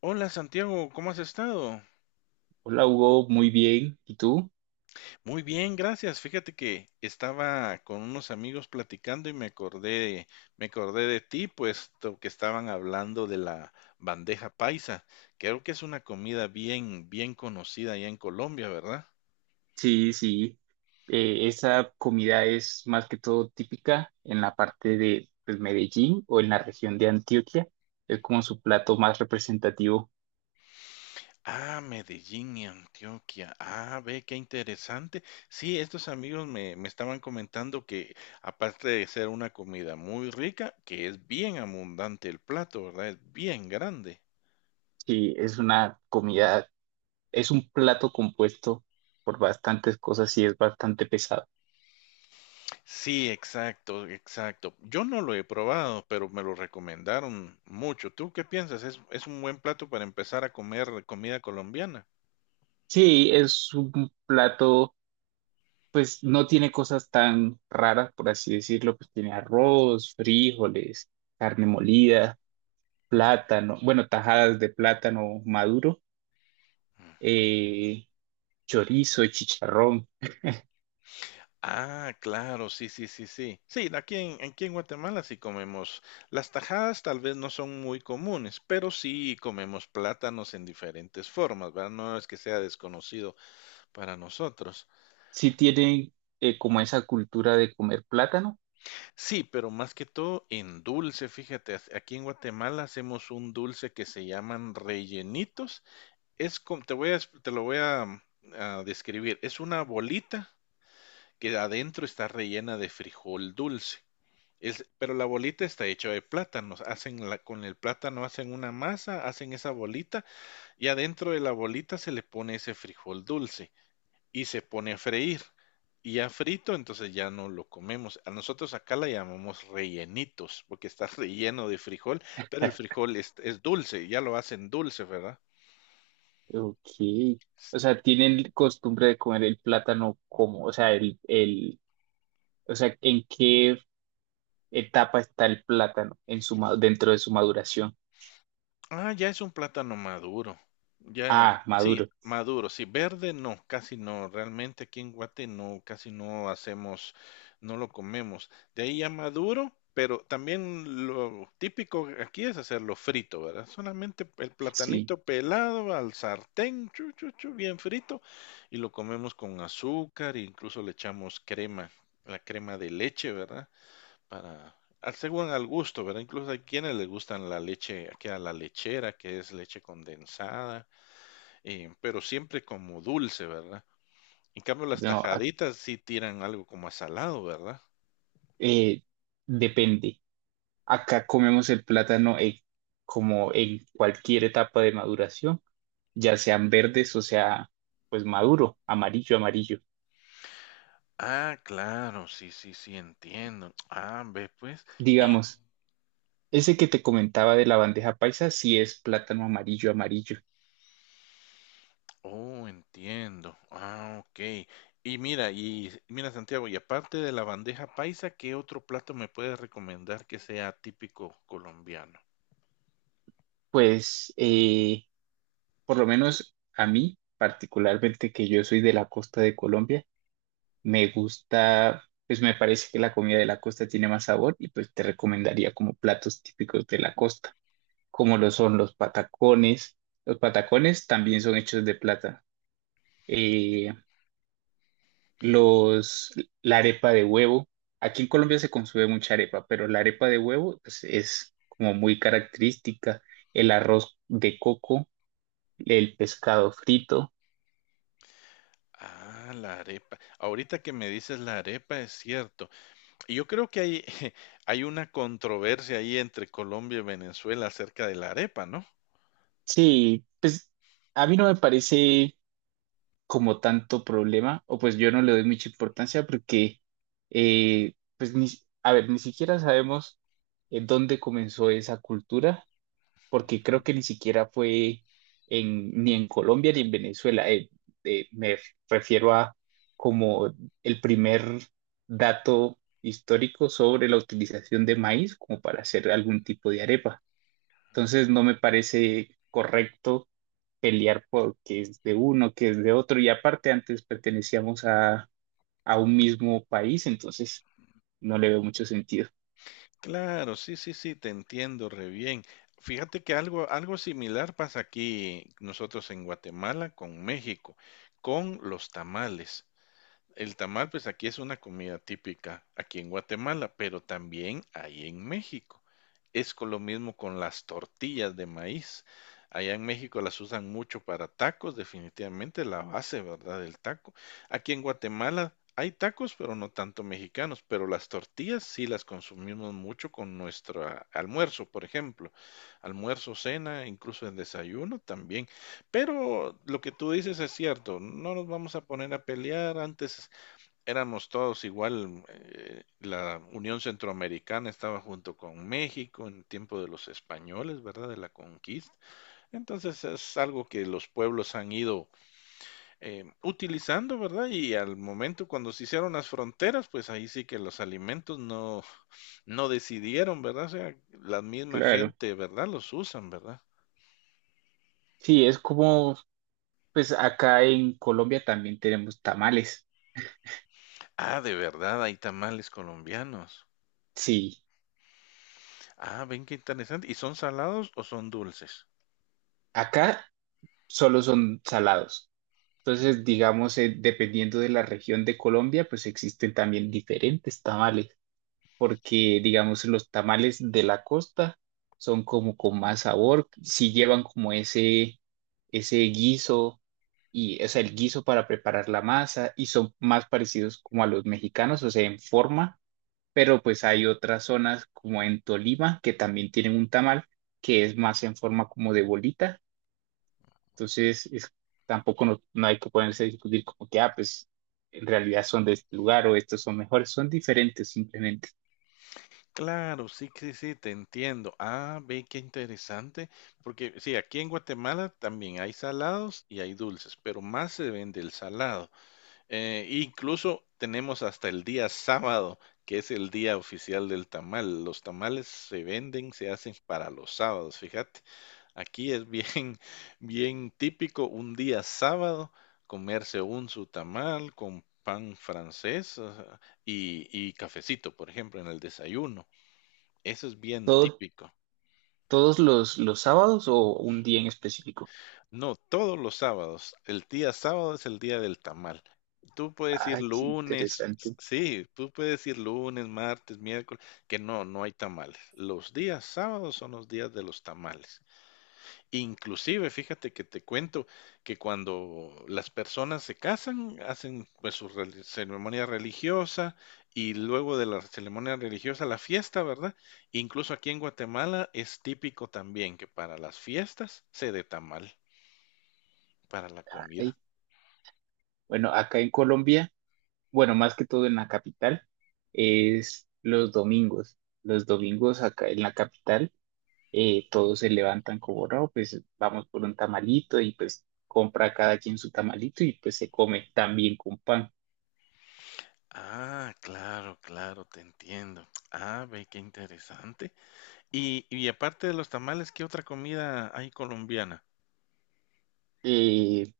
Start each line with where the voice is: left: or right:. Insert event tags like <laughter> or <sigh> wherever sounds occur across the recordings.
left: Hola Santiago, ¿cómo has estado?
right: Hola Hugo, muy bien. ¿Y tú?
left: Muy bien, gracias. Fíjate que estaba con unos amigos platicando y me acordé de ti, puesto que estaban hablando de la bandeja paisa. Creo que es una comida bien, bien conocida allá en Colombia, ¿verdad?
right: Sí, sí. Esa comida es más que todo típica en la parte de pues, Medellín o en la región de Antioquia. Es como su plato más representativo.
left: Ah, Medellín y Antioquia. Ah, ve, qué interesante. Sí, estos amigos me estaban comentando que aparte de ser una comida muy rica, que es bien abundante el plato, ¿verdad? Es bien grande.
right: Sí, es una comida, es un plato compuesto por bastantes cosas y es bastante pesado.
left: Sí, exacto, exacto. Yo no lo he probado, pero me lo recomendaron mucho. ¿Tú qué piensas? ¿Es un buen plato para empezar a comer comida colombiana?
right: Sí, es un plato, pues no tiene cosas tan raras, por así decirlo, pues tiene arroz, frijoles, carne molida. Plátano, bueno, tajadas de plátano maduro,
left: Ujú.
right: eh, chorizo, chicharrón.
left: Ah, claro, sí, sí, sí, sí. Sí, aquí en Guatemala sí comemos. Las tajadas tal vez no son muy comunes, pero sí comemos plátanos en diferentes formas, ¿verdad? No es que sea desconocido para nosotros.
right: Sí tienen como esa cultura de comer plátano.
left: Sí, pero más que todo en dulce, fíjate, aquí en Guatemala hacemos un dulce que se llaman rellenitos. Es como, te lo voy a, a describir. Es una bolita que adentro está rellena de frijol dulce. Es, pero la bolita está hecha de plátanos. Hacen la, con el plátano hacen una masa, hacen esa bolita y adentro de la bolita se le pone ese frijol dulce y se pone a freír. Y ya frito, entonces ya no lo comemos. A nosotros acá la llamamos rellenitos, porque está <laughs> relleno de frijol, pero el frijol es dulce, ya lo hacen dulce, ¿verdad?
right: Ok. O sea, tienen costumbre de comer el plátano como, o sea, o sea, ¿en qué etapa está el plátano en su, ma- dentro de su maduración?
left: Ah, ya es un plátano maduro. Ya,
right: Ah,
left: sí,
right: maduro.
left: maduro, sí, verde no, casi no, realmente aquí en Guate no, casi no hacemos, no lo comemos. De ahí ya maduro, pero también lo típico aquí es hacerlo frito, ¿verdad? Solamente el
right: Sí.
left: platanito pelado al sartén, chu, chu, chu, bien frito, y lo comemos con azúcar, e incluso le echamos crema, la crema de leche, ¿verdad? Para, según al gusto, ¿verdad? Incluso hay quienes les gustan la leche, que a la lechera, que es leche condensada, pero siempre como dulce, ¿verdad? En cambio, las
right: No, a-
left: tajaditas sí tiran algo como a salado, ¿verdad?
right: eh, depende. Acá comemos el plátano como en cualquier etapa de maduración. Ya sean verdes o sea, pues maduro, amarillo, amarillo.
left: Ah, claro, sí, sí, sí, entiendo. Ah, ve pues. Y,
right: Digamos, ese que te comentaba de la bandeja paisa, sí es plátano amarillo, amarillo.
left: oh, entiendo. Ah, ok. Y mira, Santiago, y aparte de la bandeja paisa, ¿qué otro plato me puedes recomendar que sea típico colombiano?
right: Pues, por lo menos a mí, particularmente que yo soy de la costa de Colombia, me gusta, pues me parece que la comida de la costa tiene más sabor y pues te recomendaría como platos típicos de la costa, como lo son los patacones. Los patacones también son hechos de plátano. Eh, los, la arepa de huevo. Aquí en Colombia se consume mucha arepa, pero la arepa de huevo pues, es como muy característica. El arroz de coco, el pescado frito.
left: Ah, la arepa. Ahorita que me dices la arepa, es cierto. Y yo creo que hay, <laughs> hay una controversia ahí entre Colombia y Venezuela acerca de la arepa, ¿no?
right: Sí, pues a mí no me parece como tanto problema, o pues yo no le doy mucha importancia porque, pues, ni, a ver, ni siquiera sabemos en dónde comenzó esa cultura porque creo
left: ¿No?
right: que ni siquiera fue en, ni en Colombia ni en Venezuela. Me refiero a como el primer dato histórico sobre la utilización de maíz como para hacer algún tipo de arepa. Entonces no me parece correcto pelear por qué es de uno, que es de otro. Y aparte antes pertenecíamos a un mismo país, entonces no le veo mucho sentido.
left: Claro, sí, sí, sí, te entiendo re bien. Fíjate que algo, algo similar pasa aquí nosotros en Guatemala con México, con los tamales. El tamal, pues aquí es una comida típica, aquí en Guatemala, pero también ahí en México. Es con lo mismo con las tortillas de maíz. Allá en México las usan mucho para tacos, definitivamente la base, ¿verdad? Del taco. Aquí en Guatemala hay tacos, pero no tanto mexicanos, pero las tortillas sí las consumimos mucho con nuestro almuerzo, por ejemplo. Almuerzo, cena, incluso el desayuno también. Pero lo que tú dices es cierto, no nos vamos a poner a pelear antes éramos todos igual, la Unión Centroamericana estaba junto con México en tiempo de los españoles, ¿verdad? De la conquista. Entonces es algo que los pueblos han ido utilizando, ¿verdad? Y al momento cuando se hicieron las fronteras, pues ahí sí que los alimentos no decidieron, ¿verdad? O sea, la misma
right: Claro.
left: gente, ¿verdad? Los usan, ¿verdad?
right: Sí, es como, pues acá en Colombia también tenemos tamales.
left: Ah, de verdad, hay tamales colombianos.
right: Sí,
left: Ah, ven qué interesante. ¿Y son salados o son dulces?
right: acá solo son salados. Entonces, digamos, dependiendo de la región de Colombia, pues existen también diferentes tamales, porque, digamos, los tamales de la costa son como con más sabor, si llevan como ese guiso, y, o sea, el guiso para preparar la masa, y son más parecidos como a los mexicanos, o sea, en forma, pero pues hay otras zonas como en Tolima que también tienen un tamal que es más en forma como de bolita. Entonces, es- Tampoco no, no hay que ponerse a discutir como que, ah, pues en realidad son de este lugar o estos son mejores, son diferentes simplemente.
left: Claro, sí, sí, sí, te entiendo. Ah, ve qué interesante, porque sí, aquí en Guatemala también hay salados y hay dulces, pero más se vende el salado. Incluso tenemos hasta el día sábado, que es el día oficial del tamal. Los tamales se venden, se hacen para los sábados, fíjate. Aquí es bien, <laughs> bien típico un día sábado comerse un su tamal con pan francés, ajá, y cafecito, por ejemplo, en el desayuno. Eso es bien
right: Todo,
left: típico.
right: todos los sábados o un día en específico.
left: No, todos los sábados. El día sábado es el día del tamal. Tú puedes ir
right: Ay, qué
left: lunes, s-
right: interesante.
left: sí, tú puedes ir lunes, martes, miércoles, que no hay tamales. Los días sábados son los días de los tamales. Inclusive, fíjate que te cuento que cuando las personas se casan, hacen pues ceremonia religiosa y luego de la ceremonia religiosa la fiesta, ¿verdad? Incluso aquí en Guatemala es típico también que para las fiestas se dé tamal para la
right: Ay.
left: comida.
right: Bueno, acá en Colombia, bueno, más que todo en la capital, es los domingos. Los domingos acá en la capital, todos se levantan como, no, pues vamos por un tamalito y pues compra cada quien su tamalito y pues se come también con pan.
left: Ah, claro, claro, te entiendo. Ah, ve, qué interesante. Y aparte de los tamales, ¿qué otra comida hay colombiana?
right: eh,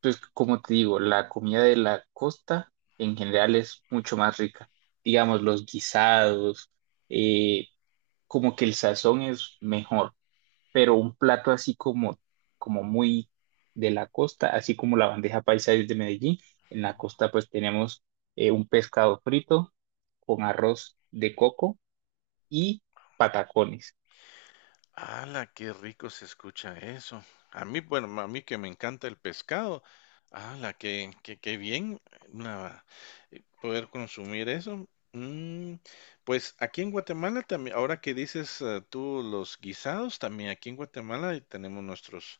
right: pues como te digo, la comida de la costa en general es mucho más rica. Digamos, los guisados, eh, como que el sazón es mejor, pero un plato así como, como muy de la costa, así como la bandeja paisa es de Medellín, en la costa pues tenemos un pescado frito con arroz de coco y patacones.
left: ¡Hala, qué rico se escucha eso! A mí, bueno, a mí que me encanta el pescado. ¡Hala, qué bien una- poder consumir eso! Mm, pues aquí en Guatemala también, ahora que dices tú los guisados, también aquí en Guatemala tenemos nuestros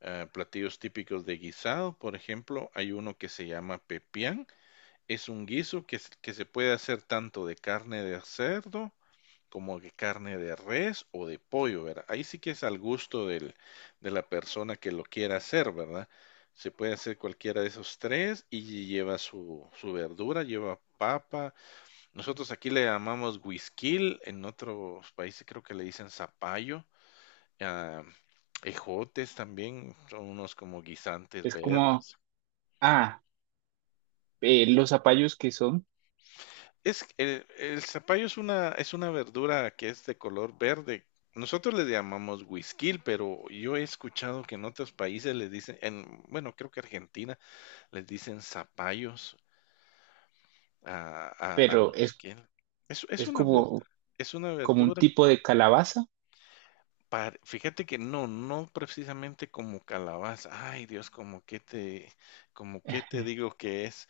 left: platillos típicos de guisado. Por ejemplo, hay uno que se llama pepián. Es un guiso que se puede hacer tanto de carne de cerdo como que carne de res o de pollo, ¿verdad? Ahí sí que es al gusto del, de la persona que lo quiera hacer, ¿verdad? Se puede hacer cualquiera de esos tres y lleva su, su verdura, lleva papa. Nosotros aquí le llamamos guisquil, en otros países creo que le dicen zapallo. Ah, ejotes también, son unos como guisantes
right: Es como,
left: verdes.
right: ah, los zapallos que son,
left: El zapallo es una verdura que es de color verde. Nosotros le llamamos huisquil, pero yo he escuchado que en otros países les dicen, en, bueno, creo que Argentina les dicen zapallos al
right: pero
left: güisquil. Es, es
right: es
left: una ver-
right: como...
left: es una
right: como un
left: verdura.
right: tipo de calabaza.
left: Fíjate que no, no precisamente como calabaza. Ay, Dios, como que te digo que es.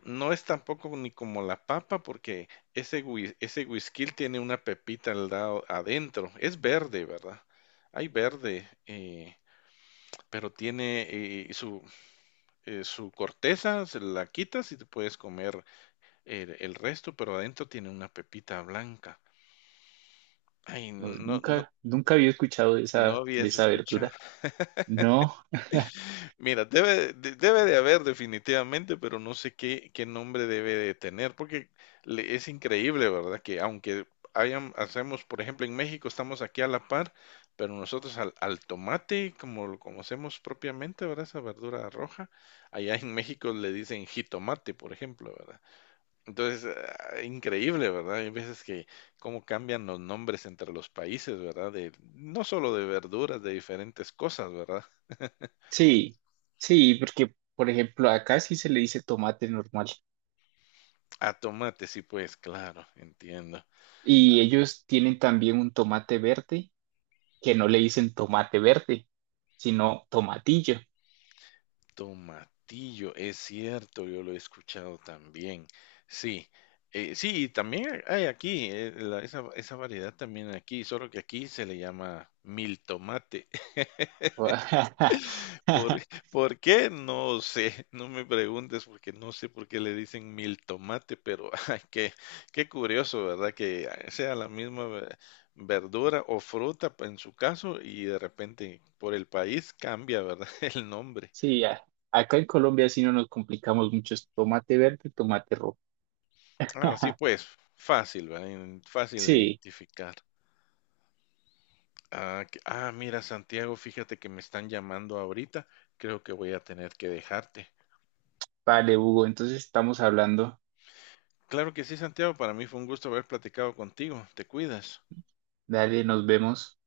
left: No es tampoco ni como la papa porque ese whisky tiene una pepita al lado adentro. Es verde, ¿verdad? Hay verde, pero tiene su corteza, se la quitas y te puedes comer el resto, pero adentro tiene una pepita blanca. Ay,
right: No,
left: no, no,
right: nunca, nunca había escuchado
left: no
right: de
left: habías
right: esa
left: escuchado.
right: verdura. No,
left: Mira, debe de haber definitivamente, pero no sé qué, qué nombre debe de tener, porque es increíble, ¿verdad? Que aunque hayan, hacemos, por ejemplo, en México estamos aquí a la par, pero nosotros al tomate, como lo conocemos propiamente, ¿verdad? Esa verdura roja, allá en México le dicen jitomate, por ejemplo, ¿verdad? Entonces, ah, increíble, ¿verdad? Hay veces que cómo cambian los nombres entre los países, ¿verdad? De, no solo de verduras, de diferentes cosas, ¿verdad?
right: sí, sí, porque por ejemplo acá sí se le dice tomate normal
left: A tomate, sí, pues claro, entiendo.
right: y ellos tienen también un tomate verde que no le dicen tomate verde, sino tomatillo.
left: Tomatillo, es cierto, yo lo he escuchado también. Sí, sí, y también hay aquí, esa, esa variedad también aquí, solo que aquí se le llama mil tomate. ¿Por,
right: <laughs>
left: por qué? No sé, <laughs> no me preguntes porque no sé por qué le dicen mil tomate, pero <laughs> ay, qué curioso, ¿verdad? Que sea la misma verdura o fruta en su caso y de repente por el país cambia, ¿verdad? <laughs> El nombre.
right: Sí, a- acá en Colombia sí no nos complicamos mucho, es tomate verde, tomate rojo.
left: Ah, sí,
right: <laughs>
left: pues fácil, ¿verdad? Fácil de
right: Sí,
left: identificar. Ah, mira, Santiago, fíjate que me están llamando ahorita. Creo que voy a tener que dejarte.
right: vale, Hugo, entonces estamos hablando.
left: Claro que sí, Santiago, para mí fue un gusto haber platicado contigo. Te cuidas.
right: Dale, nos vemos.